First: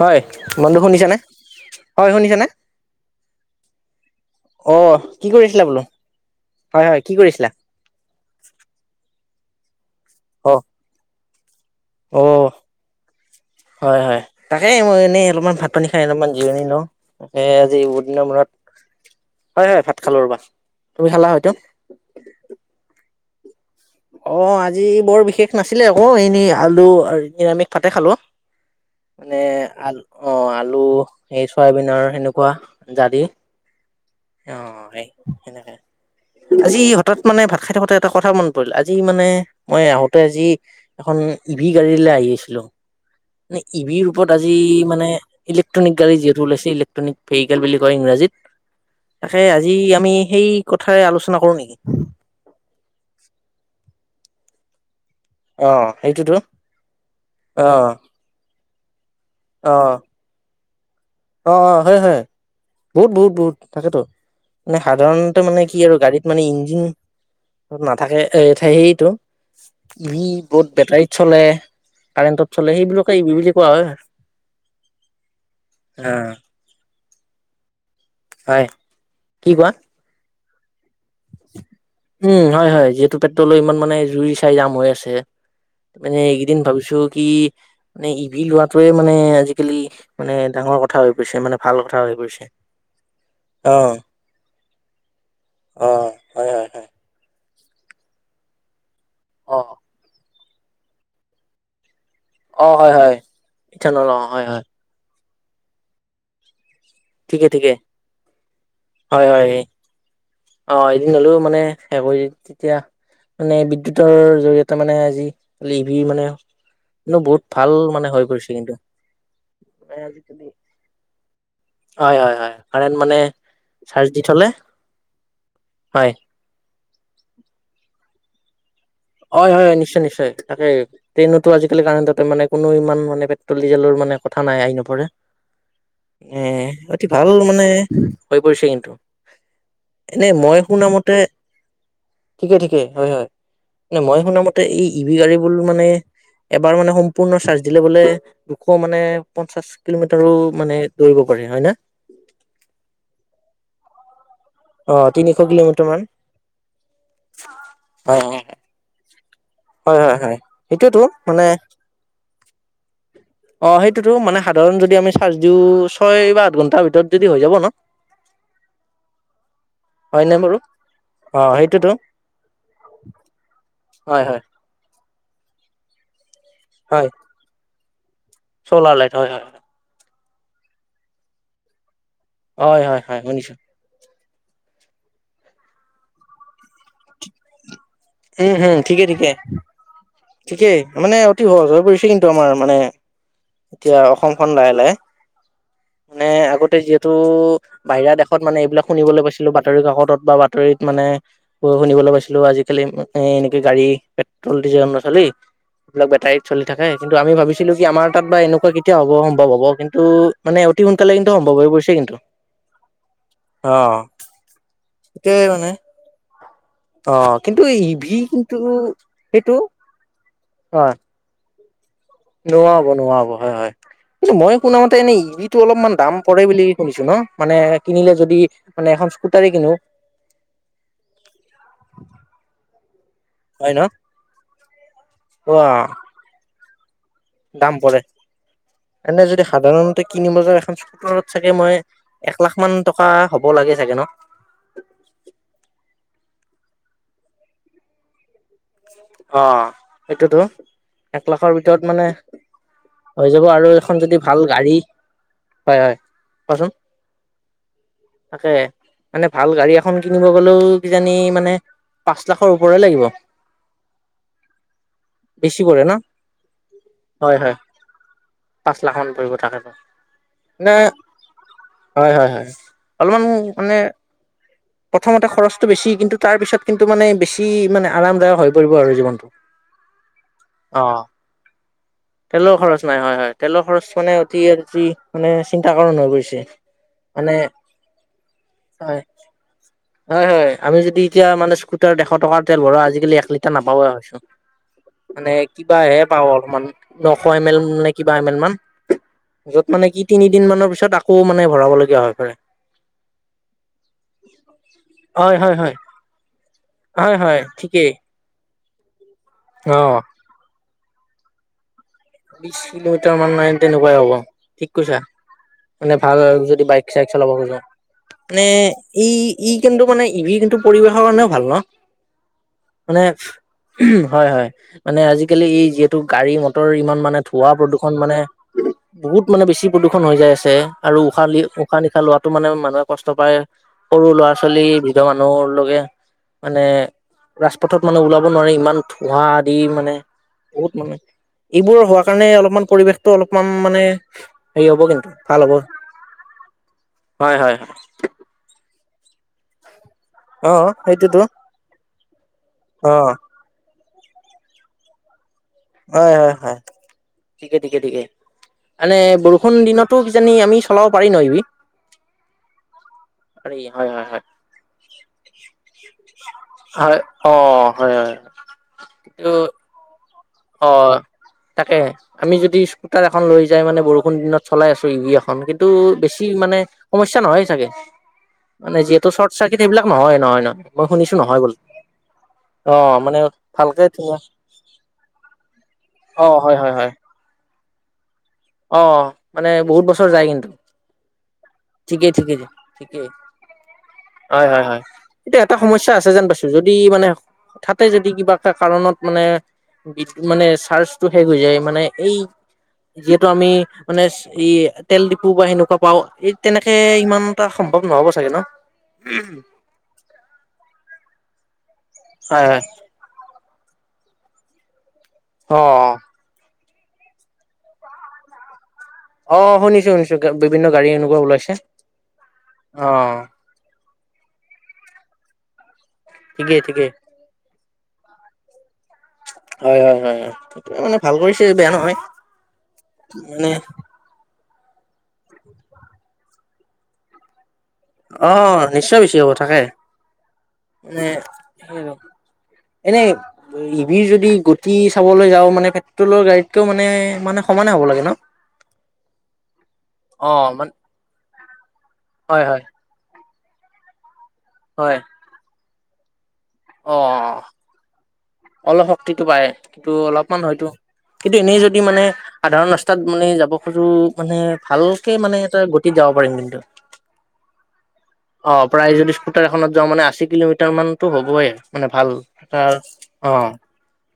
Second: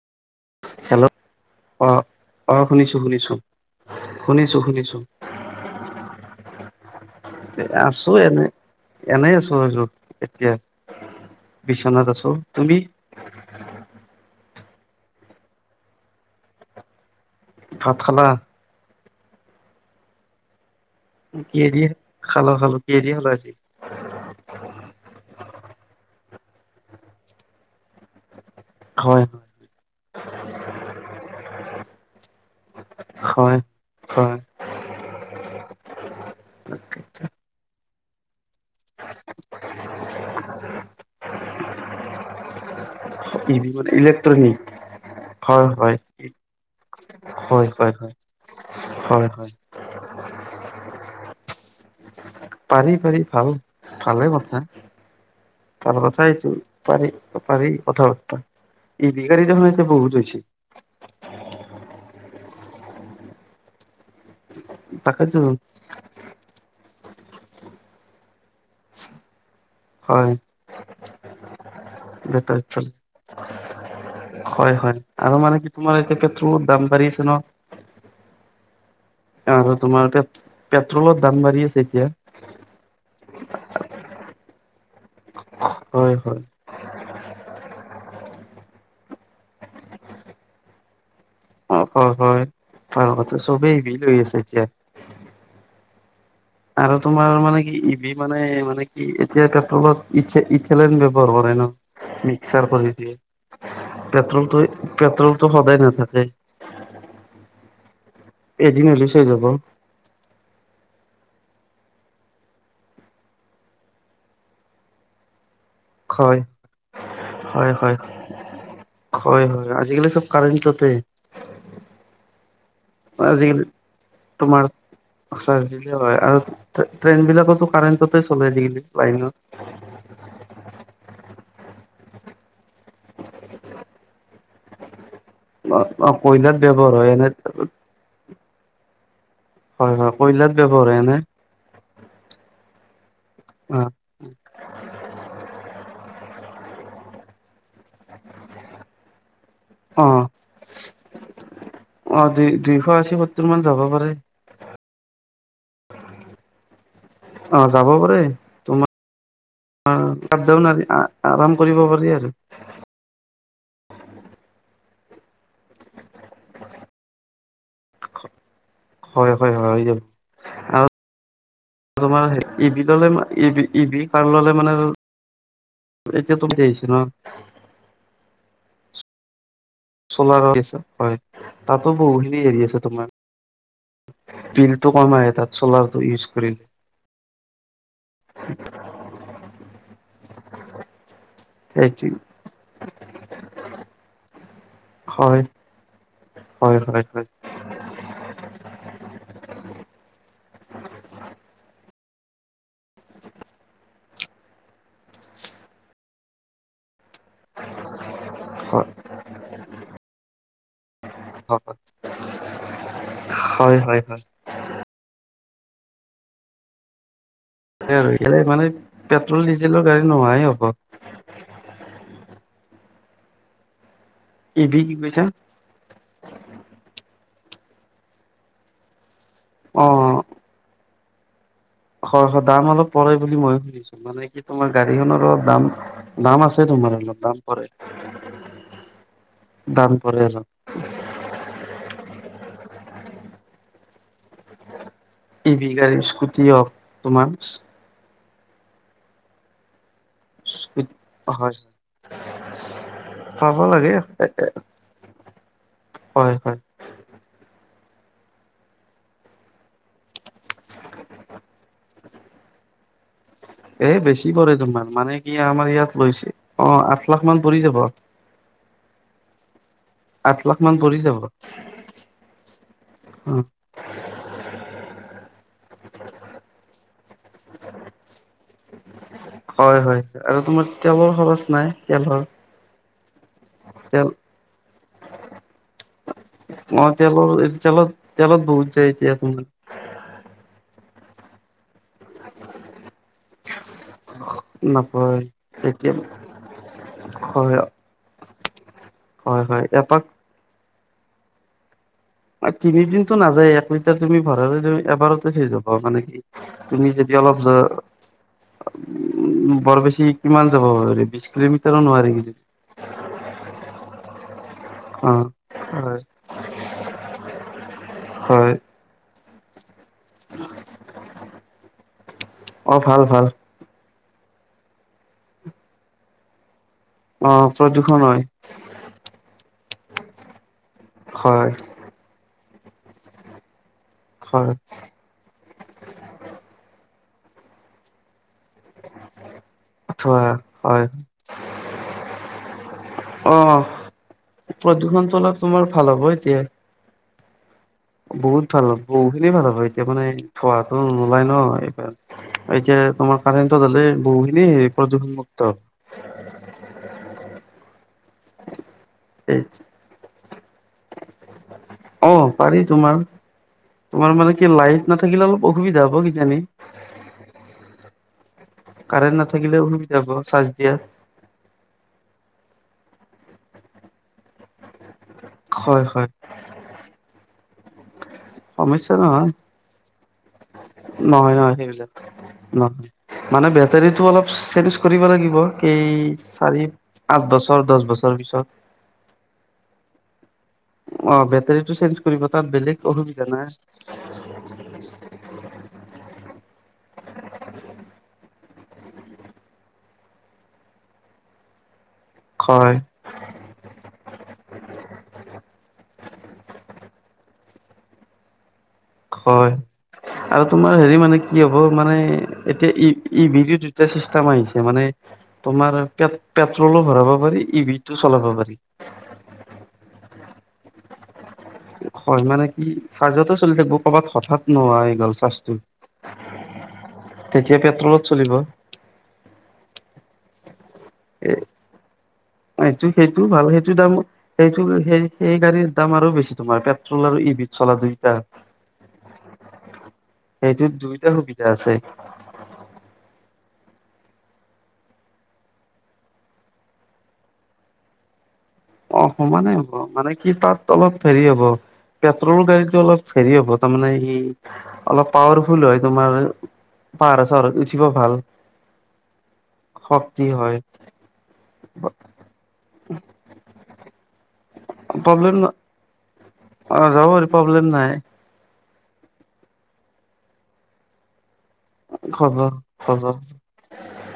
হয় বন্ধু হেল্ল' শুনিছানে অ হয় শুনিছানে অ শুনিছো শুনিছো শুনিছো অ শুনিছো কি কৰিছিলা বোলো। হয় হয় কি কৰিছিলা? আছো এনে এনেই আছো হয় যোগতো এতিয়া অ', বিচনাত অ আছো তুমি হয় হয়, তাকে মই এনেই অলপমান ভাত পানী খাই অলপমান জিৰণি লওঁ সে আজি ভাত বহুত দিনৰ খালা মূৰত হয় হয় ভাত খালো ৰ বা কিদি খালো খালো কিদি খালাই অ আজি বৰ বিশেষ নাছিলে আকৌ এনেই আলু নিৰামিষ ভাতে খালো হয় মানে আল অ আলু এই চ'বিন হেনেকুৱা কোৱা ডাদি হয় হয় অ এক আজি হঠাৎ মানে ভাত খাই থাকোতে এটা কথা মন পৰিল আজি মানে মই আহোতে আজি এখন ই ভি গাড়ীলৈ আহি আছিলো মে ইভি ই মানে বি ৰূপত আজি ইলেক্ট্ৰনিক মানে হয় ইলেক্ট্ৰনিক হয় গাড়ী যিহেতু ওলাইছে ইলেক্ট্ৰনিক ভেহিকেল হয় বুলি হয় কয় হয় ইংৰাজী হয় তাকে হয় আজি আমি সেই কথাৰে আলোচনা কৰো নেকি? পাৰি পাৰি ভাল ভালে কথা, অ' তাৰ সেইটোতো কথাই তোৰ পাৰি অ পাৰি কথা বাৰ্তা, এই বিগাৰীখন অ এতিয়া বহুত হৈ অ হৈছে। হয় হয় বহুত বহুত বহুত থাকেতো। মানে তাকেতো সাধাৰণতে মানে কি আৰু গাড়ীত মানে ইঞ্জিন নাথাকে সেইতটো, ই হয় ভ বহত বেটাৰীত চলে কাৰেণ্টত চলে সেইবিলকে ই ভ বুলি কোৱা হয় আৰু হয় হয়, আৰু মানে কি তোমাৰ [unintelligible] দাম বাঢ়ি আছে ন। হয় কি কোৱা [unintelligible] তোমাৰ তাতে [unintelligible] উম, হয় হয়, যিহেতু পেট্ৰলৰ ইমান মানে জুই [unintelligible] যাম হৈ আছে। হয় মানে হয় এইকেইদিন ভাবিছো কি মানে ই ভি লোৱাটোৱে মানে, আজিকালি মানে, ডাঙৰ কথা হৈ পৰিছে মানে ভাল অ', কথা হয় হৈ হয়। পৰিছে। ভাল কথা, চবেই ঈ ভি অ', লৈ আছে এতিয়া অ'। হয়, হয়, হয়। আৰু তোমাৰ মানে ই ভি মানে-মানে এতিয়া অ', পেট্ৰলত [unintelligible] [unintelligible] ব্যৱহাৰ কৰে ন। মিক্সাৰ অ', কৰি হয়, দিয়ে, হয়, ইথানল অ', হয়, হয়, পেট্ৰলটো পেট্ৰল [unintelligible] সদাই নাথাকে। ঠিকে, ঠিকে। এদিন হ'লে শেষ হয়। হ'ব অ'। হ'লেও মানে সে কৰি তেতিয়া, মানে বিদ্যুতৰ জৰিয়তে মানে আজি লিভিৰ মানে হয় বহুত ভাল হয় হয় মানে হৈ গৈছে কিন্তু। হয় হয় চব আজিকালি কাৰেণ্টতে হয়, হয়, হয়। কাৰেণ্ট মানে আজিকালি চাৰ্জ দি থ'লে তোমাৰ চাৰ দিলে হয়। আৰু ট্ৰেইন বিলাকতো কাৰেণ্টতে চলাই আজিকালি লাইনত হয়, হয়, হয়। নিশ্চয়, নিশ্চয় তাকে ট্ৰেইনত তটো আজিকালি কাৰেণ্টতে মানে কোনো ইমান মানে পেট্ৰল ডিজেলৰ মানে কথা নাই আহি নপৰে অ', এ কইলাত ব্যৱহাৰ অতি হয় ভাল এনে মানে হৈ পৰিছে কিন্তু। হয় হয় এনে কয়লাত মই ব্যয়ৱহাৰ হয় শুনামতে এনে। ঠিকে ঠিকে হয় হয়। অ', নে মই শুনা মতে এই ই ভি গাড়ীবোৰ মানে এবাৰ মানে সম্পূৰ্ণ চাৰ্জ দিলে বোলে দুশ মানে পঞ্চাশ অ', কিলোমিটাৰো মানে দৌৰিব পাৰি হয় নে? অ', দুই দুইশ আশী সত্তৰ মান যাব পাৰে অ', তিনিশ কিলোমিটাৰ মান যাব পাৰে অ'। তোমাৰ অ', [unintelligible] মানে আৰাম কৰিব পাৰি আৰু। অ', সেইটোতো মানে সাধাৰণ যদি আমি চাৰ্জ দিওঁ ছয় বা আঠ ঘণ্টাৰ ভিতৰত যদি হৈ যাব ন। হয়, হয়-হয় য হয় নাই বাৰু আৰু অ সেইটোতো তোমাৰ ই ভি হয় খন হয় ললে মানে [unintelligible] [unintelligible] চোলাৰ লাইট হয় হয়। চোলাৰ [unintelligible] হয় তাত [unintelligible] আছে হয় হয় তোমাৰ। হয় শুনিছো বিলটো কম আহে তাত ছলাৰটো ইউজ কৰিলে। উম, হম ঠিকে ঠিকে। ঠিকেই মানে অতি সহজ হৈ সেইটো পৰিছে কিন্তু আমাৰ মানে এতিয়া অসমখন লাহে-লাহে হয় মানে আগতে হয় হয় যিহেতু হয় বাহিৰা দেশত মানে এইবিলাক শুনিবলৈ পাইছিলো বাতৰি কাকতত বা বাতৰিত মানে শুনিবলৈ পাইছিলো আজি আজি কালি মানে এনেকে গাড়ী পেট্ৰল ডিজেল নচলে এইবিলাক বেটাৰীত চলি থাকে কিন্তু আমি ভাবিছিলো কি আমাৰ তাত বা এনেকুৱা কেতিয়া হব সম্ভ হব কিন্তু মানে অতি সোনকালে কিন্তু সম্ভৱ হয় হৈ পৰিছে কিন্তু হয় অ। হয় হয় [unintelligible] বনায়? [unintelligible] [unintelligible] কিন্তু মানে পেট্ৰল সেইটো ডিজেলৰ গাড়ী নোহাই হব। [unintelligible] নোহোৱা হব, নোহোৱা হব হয় হয়। কিন্তু মই ই শুনা ভি কি মতে এনে কৈছা ইভিটো অলপমান দাম পৰে বুলি শুনিছো ন'? মানে কিনিলে যদি মানে এখন স্কুটাৰয়ে কিনো। হয়, হয়। দাম অলপ পৰে বুলি মই হয় ন শুনিছো। মানে কি তোমাৰ গাড়ীখনৰ অলপ অ দাম দাম আছ তে তোমাৰে অলপ দাম পৰে। এনে যদি দাম সাধাৰণতে পৰে কিনি অলপ বজাৰ এখন স্কুটৰত চাগে মই এক লাখ মান টকা হ'ব লাগে চাগে ন'? ইভি গাড়ীৰ স্কুটিয়ে হওক। তোমাৰচ অ সেইটোতো এক হয় লাখৰ ভিতৰত মানে হৈ যাব পাব আৰু লাগে এখন যদি হয় ভাল গাড়ী। হয়, হয় হয় কোৱাচোন? থাকে, মানে ভাল গাড়ী এখন কিনিব গলেও কিজানি মানে পাঁচ লাখৰ ওপৰে লাগিব। এ বেছি পৰে তোমাৰ মানে কি বেছি আমাৰ পৰে ইয়াত ন, লৈছে অ আঠ লাখ হয়, মান হয়। পৰি যাব পাঁচ লাখ মান পৰিব তাকেক। আঠ লাখ না, মান পৰি যাব হয়, হয়, হয়। অলমানো মানে প্ৰথমতে খৰচটো বেছি। কিন্তু তাৰ পিছত কিন টো মানে বেছি মানে আৰামদায়ক হয়। কৰিব আৰু জীনটো। হয়, হয় আৰু তোমাৰ তেলৰ খৰচ নাই তেল হৰ। তেলৰ খৰচ নাই হয়, হয়। তেলৰ খৰচ মানে অতি আৰতি মানে চিন্তাকাৰণ হৈ গৈছে অ তেলৰ মানে তেলত তেলত বহুত যায় হয়। এতিয়া তোমাৰ হয়, হয় আমি যদি এতিয়া মানে স্কুটাৰত এশ টকাৰ তেল ভৰাও, আজিকালি এক লিটাৰ নাপ পাৱাই হৈছো। নাপায় মানে এতিয়া কিবাহে পাওঁ অলমান নশ হয় এমএল নে কিবা এমএল মান। হয় হয় য'ত মানে কি এপাক তিনিদিন মানৰ পিছত আক ঔ' মানে ভৰাব লগীয়া হল। তিনিদিনটো নাযায়, এক লিটাৰ তুমি ভৰা ধৰি ধৰি এবাৰতে হয় শেষ হয় হ'ব, হয় মানে কি তুমি যদি হয় অলপ হয় যৰ ঠিকেই [unintelligible] উম, বৰ অ'। বেছি কিমান যাব হেৰি বিশ কিলোমিটাৰো নহয়। বিশ কিলোমিটাৰ মান মাইল তেনেকুৱাই হ'ব। ঠিক কৈছা। অ মানে হয় ভাল যদি বাইক চাইক চলাব খোজোঁ, মানে হয় এই কিন্তু মানে ইভি কিন্তু পৰিৱেশৰ কাৰণেও ভাল ন? অ মানে ভাল ভাল উম হয় হয় মানে আজিকালি ই যিহেতু গাড়ী মটৰ ইমান মানে অ ধোঁৱা প্ৰদূষণ মানে হয় বহুত মানে বেছি প্ৰদূষণ হৈ যায় আছে। আৰু উশাহ লি হয় উশাহ নিশাহ লোৱাটো মানে মানুহে কষ্ট পায়। সৰু ল'ৰা হয় ছোৱালী বিধৰ মানুহ লগে মানে ৰাজপথত মানে ওলাব। ন ইমান ধোঁৱা আদি মানে আঠুৱা বহুত হয় মানে এইবোৰৰ হোৱা কাৰণে অলপমান পৰিৱেশটো অ অলপমান মানে হেৰি হ'ব কিন্তু প্ৰদূষণটো অলপ ভাল হ'ব। তোমাৰ হ'ব এতিয়া হয়, হয়, হয়। বহুত ভাল হ'ব বহু খিনি ভাল হ'ব। এতিয়া মানে অ থোৱাতো সেইটোতো নোলাই ন এইব এতিয়া অ তোমাৰ কাৰেণ্ট হলে বহুত ন প্ৰদূষণমুক্ত। হয়, হয়, হয় ঠিকে, ঠিকে, ঠিকে। মানে এই বৰষুণ দিনতো যান আমি চলাব পাৰি ন ইবি অ পাৰি তোমাৰ পাৰি হয় হয় তোমাৰ হয় মানে কি লাইট নাথাকিলে অলপ অসুবিধা হ'ব কিজানি। হয় অ হয় হয় কাৰেণ্ট কিন্তু নাথাকিলে অসুবিধা হ'ব। চাৰ্জ অ, দিয়া 'তাকে আমি যদি তাৰ এখন লৈ যাই মান বৰষুণ দিনত চলাই আছো ই কিছু হয় হয় বেছি মানে সমস্যা নহয় চাগে। মানে সমস্যা যিহেতু নহয় চৰ্ট চাৰ্কিট এইবিলাক নহয় নহয় নহয় মই শুনিছো নহয় বোল নহয় অ মানে ভালকে বেটাৰীটো অলপ চেঞ্জ লাগিব এই অ হয় চাৰি হয় হয় পাঁচ বছৰ দছ বছৰ পিছত অ, মানে বহুত বছৰ যায় কিন্তু। অ বেটাৰীটো চেঞ্জ ঠিকেই, কৰিব ঠিকেই, তাত বেলেগ ঠিকেই অসুবিধা নাই হয়, হয়, হয় এতিয়া এটা সমস্যা আছে যেন পাইছো যদি মানে হঠাতে যদি কিবা কাৰণত মানে মানে চাৰ্জটো শেষ হৈ যায় মানে এই হয়। যিহেতু আমি মানে ই তেল ডিপু বা সেনেকুৱা পাও এই তেনেকে ইমান এটা সম্ভৱ নহব চাগে ন। হয় আৰু তোমাৰ হেৰি মানে কি হ মানে হয় হয় এতিয়া ই- ইভডিঅ টোতে চিষ্টেম আহিছে মানে, অ তোমাৰ পেট, পেট, টো ভৰাব পাৰি ইভিটো চলাব পাৰি। অ', শুনিছো শুনিছো বিভিন্ন গাড়ী এনেকুৱা ওলাইছে। হয় মানে কি অ চাৰ্জ চলি থাকিব কৰবাত হঠাৎ নোহোৱা গল। [unintelligible] ঠিকেই ঠিকেই। তলত চলিব। ত মানে ভাল এ কৰিছে বেয়া নহয় সেইটো সেইটো ভাল মানে। সেইটো দাম সেইটো সেই সেই গাড়ীৰ দাম আৰু বেছি তোমাৰ পেট্ৰল আৰু ইভি অ', নিশ্চয় বেছি হ'ব থাকে, সেইটোত এ দুইটা সুবিধা আছে [unintelligible] এনেই। ই ভি যদি গতি চাবলৈ যাওঁ মানে পেট্ৰলৰ গাড়ীতকেও মানে মানে সমানে হ'ব লাগে ন? অঁ সমানে হ মানে কি অ তাত মান অলপ হেৰি হ'ব পেট্ৰলৰ হয় হয় গাড়ীতটো অলপ, হেৰি হ'ব তামানে ই, হয় অ'লপ পাৱাৰফুল হয়। তোমাৰ, অ পাহাৰত-চহাৰত উঠিব ভাল। অলপ শক্তিটো বাঢ়ে, কিন্তু শক্তি অলপমান হয় হয়তো কিন্তু এনেই যদি মানে সাধাৰণ ৰাস্তাত মানে ই যাব কতো মানে ভালকে প্ৰব্লেম মানে এটা গতিত যাব পাৰিম কিন্তু। অ যাব পাৰি প্ৰব্লেম নাই অ' প্ৰায় যদি স্কুটাৰ এখনত যাওঁ মানে আশী কিলোমিটাৰমানতো হ'বই। মানে ভাল খবৰ তাৰ খবৰ অ' হয়,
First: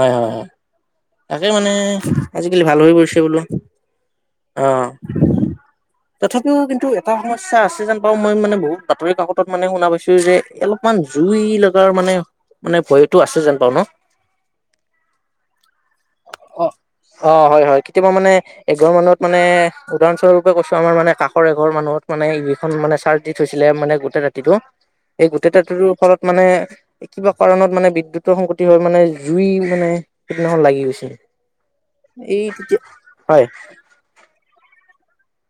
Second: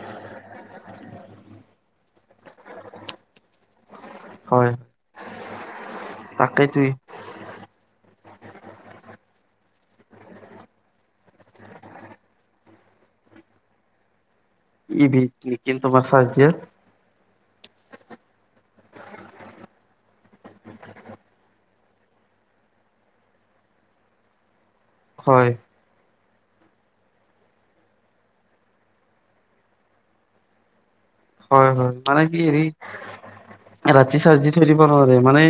হয়, হয়। তাকে মানে আজিকালি ভাল হৈ পৰিছে বোলোঁ। হয় অ' তথাপিও তাকেইতো কিন্তু এটা সমস্যা আছে যেন পাওঁ, মই মানে বহুত বাতৰি কাকতত মানে শুনা পাইছোঁ যে অলপমান জুই লগাৰ মানে মানে ভয়তটো আছে যেন পাওঁ ন? ই ভিক লি ইমফ্ৰৰমাৰ চাঠ দিয়ে। অ'হয়, হয় কেতিয়াবা মানে এঘৰ মানত মানে উদাহৰস্বৰূপ কৈছোঁ আমাৰা মানে কাষ এঘৰ মানুহত মানে ইখন মানে চাৰ্জ দি থৈছিলে মে গোটেই ৰাতিটো এই হয় গোটেইটাতৰো ফলত মানে কিবা কাৰণত মানে বিদ্যুতৰ সংকটি হয় মানে জুই মানে সিদিনাখন লাগি গৈছে। হয়, হয় মানে কি হেৰি হয় ৰাতি চাৰ্জ দি থয় দিম। ক'ব নোৱাৰে মানে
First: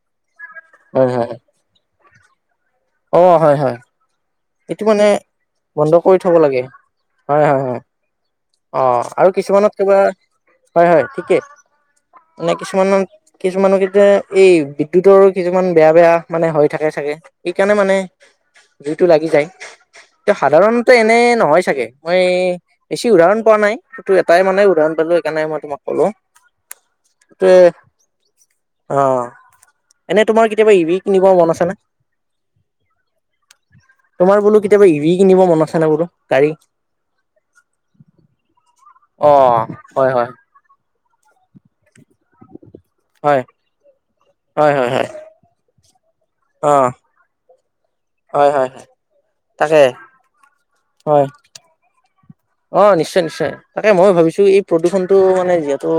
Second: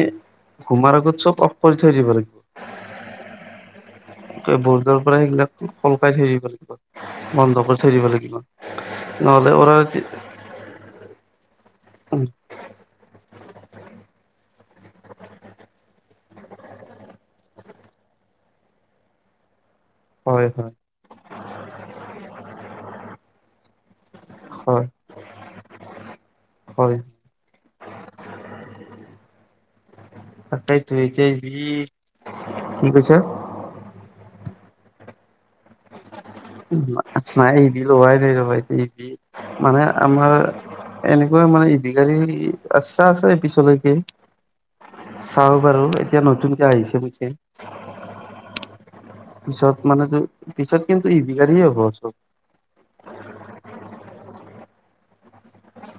ঘুমাৰ হয় আগত হয় চ'ব অফকৰি থৈয় দিব লাগে। অ হয় হয়। এইটো বৰ্ডাৰ মানে পৰা সেইগিলাক বন্ধ হলকাই কৰি থৈ থ'ব দিব লাগে লাগিব, হয় হয় বন্ধ কৰি হয় থৈ দিব লাগিব, অ', আৰু নহলে কিছুমানত অৰে ৰাতি নে কিছুমানত কিছুমানক এতিয়া এই বিদ্যুৎৰো কিছুমান বেয়া বেয়া মানে হৈ থাকে চাগে সেইকাৰণে মানে টো লাগি যায় তে হয় হয় সাধাৰণতে এনে নহয় চাগে মই বেছি উদাহৰণ পোৱা নাই এটাই মানে হয় উদাহৰণ পালো সেইকাৰণে মই তোমাক কলো হয় ত অ এনে তোমাৰ কেতিয়াবা তাকেইতো ইৰি কিনিব এতিয়া মন বি আছেনে কি কৈছা তোমাৰ বোলো কেয়াবা এৰি কিব মনত আছে ন বো নাই ইবি লোৱাই নাই লহাইতি ইবি অ মানে হয় হয় আমাৰ এনেকুৱা মানে ই বিগী আচ্ছা আছে হয় পিছলৈকে হয় হয় হয় চাওঁ বাৰু এতিয়া নতুন অ আহিছে পুছে হয় হয় হয় পিছত তাকে মানে যে পিছত কিন্তু ই হয় বিগিয় হ'ব চব অ নিশ্চয় নিশ্চয় তাকে মই ভাবিছো এই প্ৰদূষণতটো মানে যিহেতু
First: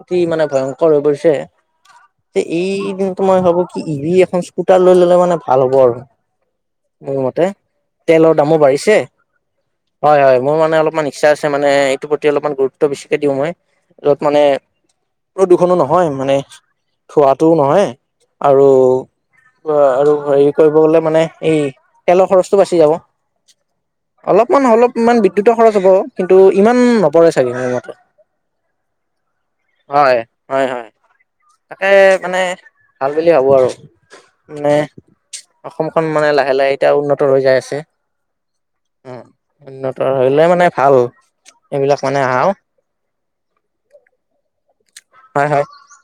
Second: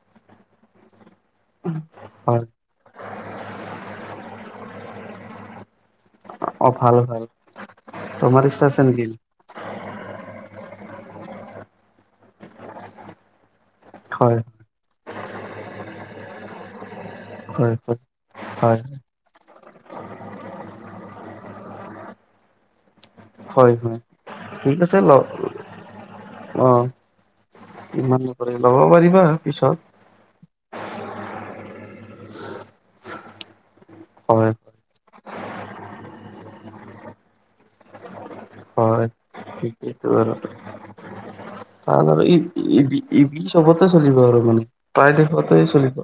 অতি মানে ভয়ংকৰ হৈ পৰিছে হয় এই মই ভাবো কি ইৰি এখন স্কুটাৰ লৈ ল'লে মানে ভাল হ'ব আৰু অ ভাল মোৰ ভাল মতে তেলৰ তোমাৰ দামো ইচ্ছা আছে বাঢ়িছে নেকি হয় হয় মোৰানে অলপ অলপমান ইচ্ছা আছে মানে এইটো প্ৰতি অলপমান গুৰুত্ব বেছিকে দিওঁ মই ৰত হয় মানে প্ৰদূষণো নহয় মানে থোৱাটোও হয় নহয় হয় আৰু হয় আৰু হেৰি কৰিব গলে মানে এই তেলৰ খৰচটো বাচি যাব হয় হয় অলপমান ঠিক আছে ল অলপমান বিদ্যুতৰ খৰচ হব কিন্তু অ ইমান নপৰে চাগে মোৰ মতে ইমান নকৰি ল'ব পাৰিবা পিছত হয় হয় হয় তাকে মানে ভাল বুলি ভাবো আৰু হয় মানে অসমখন মানে লাহে লাহে এতিয়া উন্নত ৰ যাই আছে হয় অ উন্নত ঠিকেইটো হলে মানে ভাল এইবিলাক মানে আৰু আহাও ই চবতে চলিব আৰু মানে প্ৰায় হয় দেশতে হয় চলিব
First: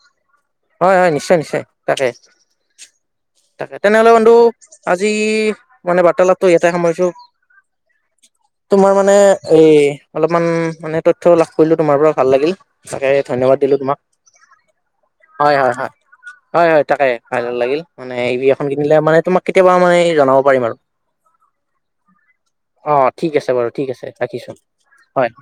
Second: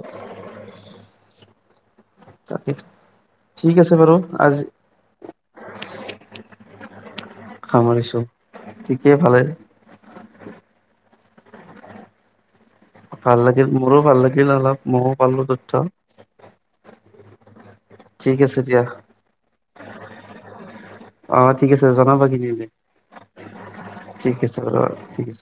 হয় হয় নিশ্চয় নিশ্চয় তাকে তাকে তাকে ঠিক আছে তেনেহলে বাৰু কিধু আজি মানে বাৰ্তালাপটো এ সমইছো সামৰিছো তোমাৰ মানে ঠিকেই ভালে এই অলপমান মানে তথ্য লাভ কৰিলোঁ তোমাৰ পৰা ভাল লাগিল। তাকে ভাল ধন্যবাদ লাগিল দিলো তোমাক। মোৰো ভাল লাগিল অলপ ময়ো পালো হয় তথ্য হয় হয়, হয় হয় তাকে ভালে লাগিল মানে ই ঠিক ভি আছে এখন দিয়া কিনিলে মানে তোমাক কেতিয়াবা মই জনাব পাৰিম আৰু, অ ঠিক আছে জনাবা কিনিলে অ ঠিক আছে বাৰু ঠিক আছে, ৰাখিছো আছে বাৰু ঠিক হয়। আছে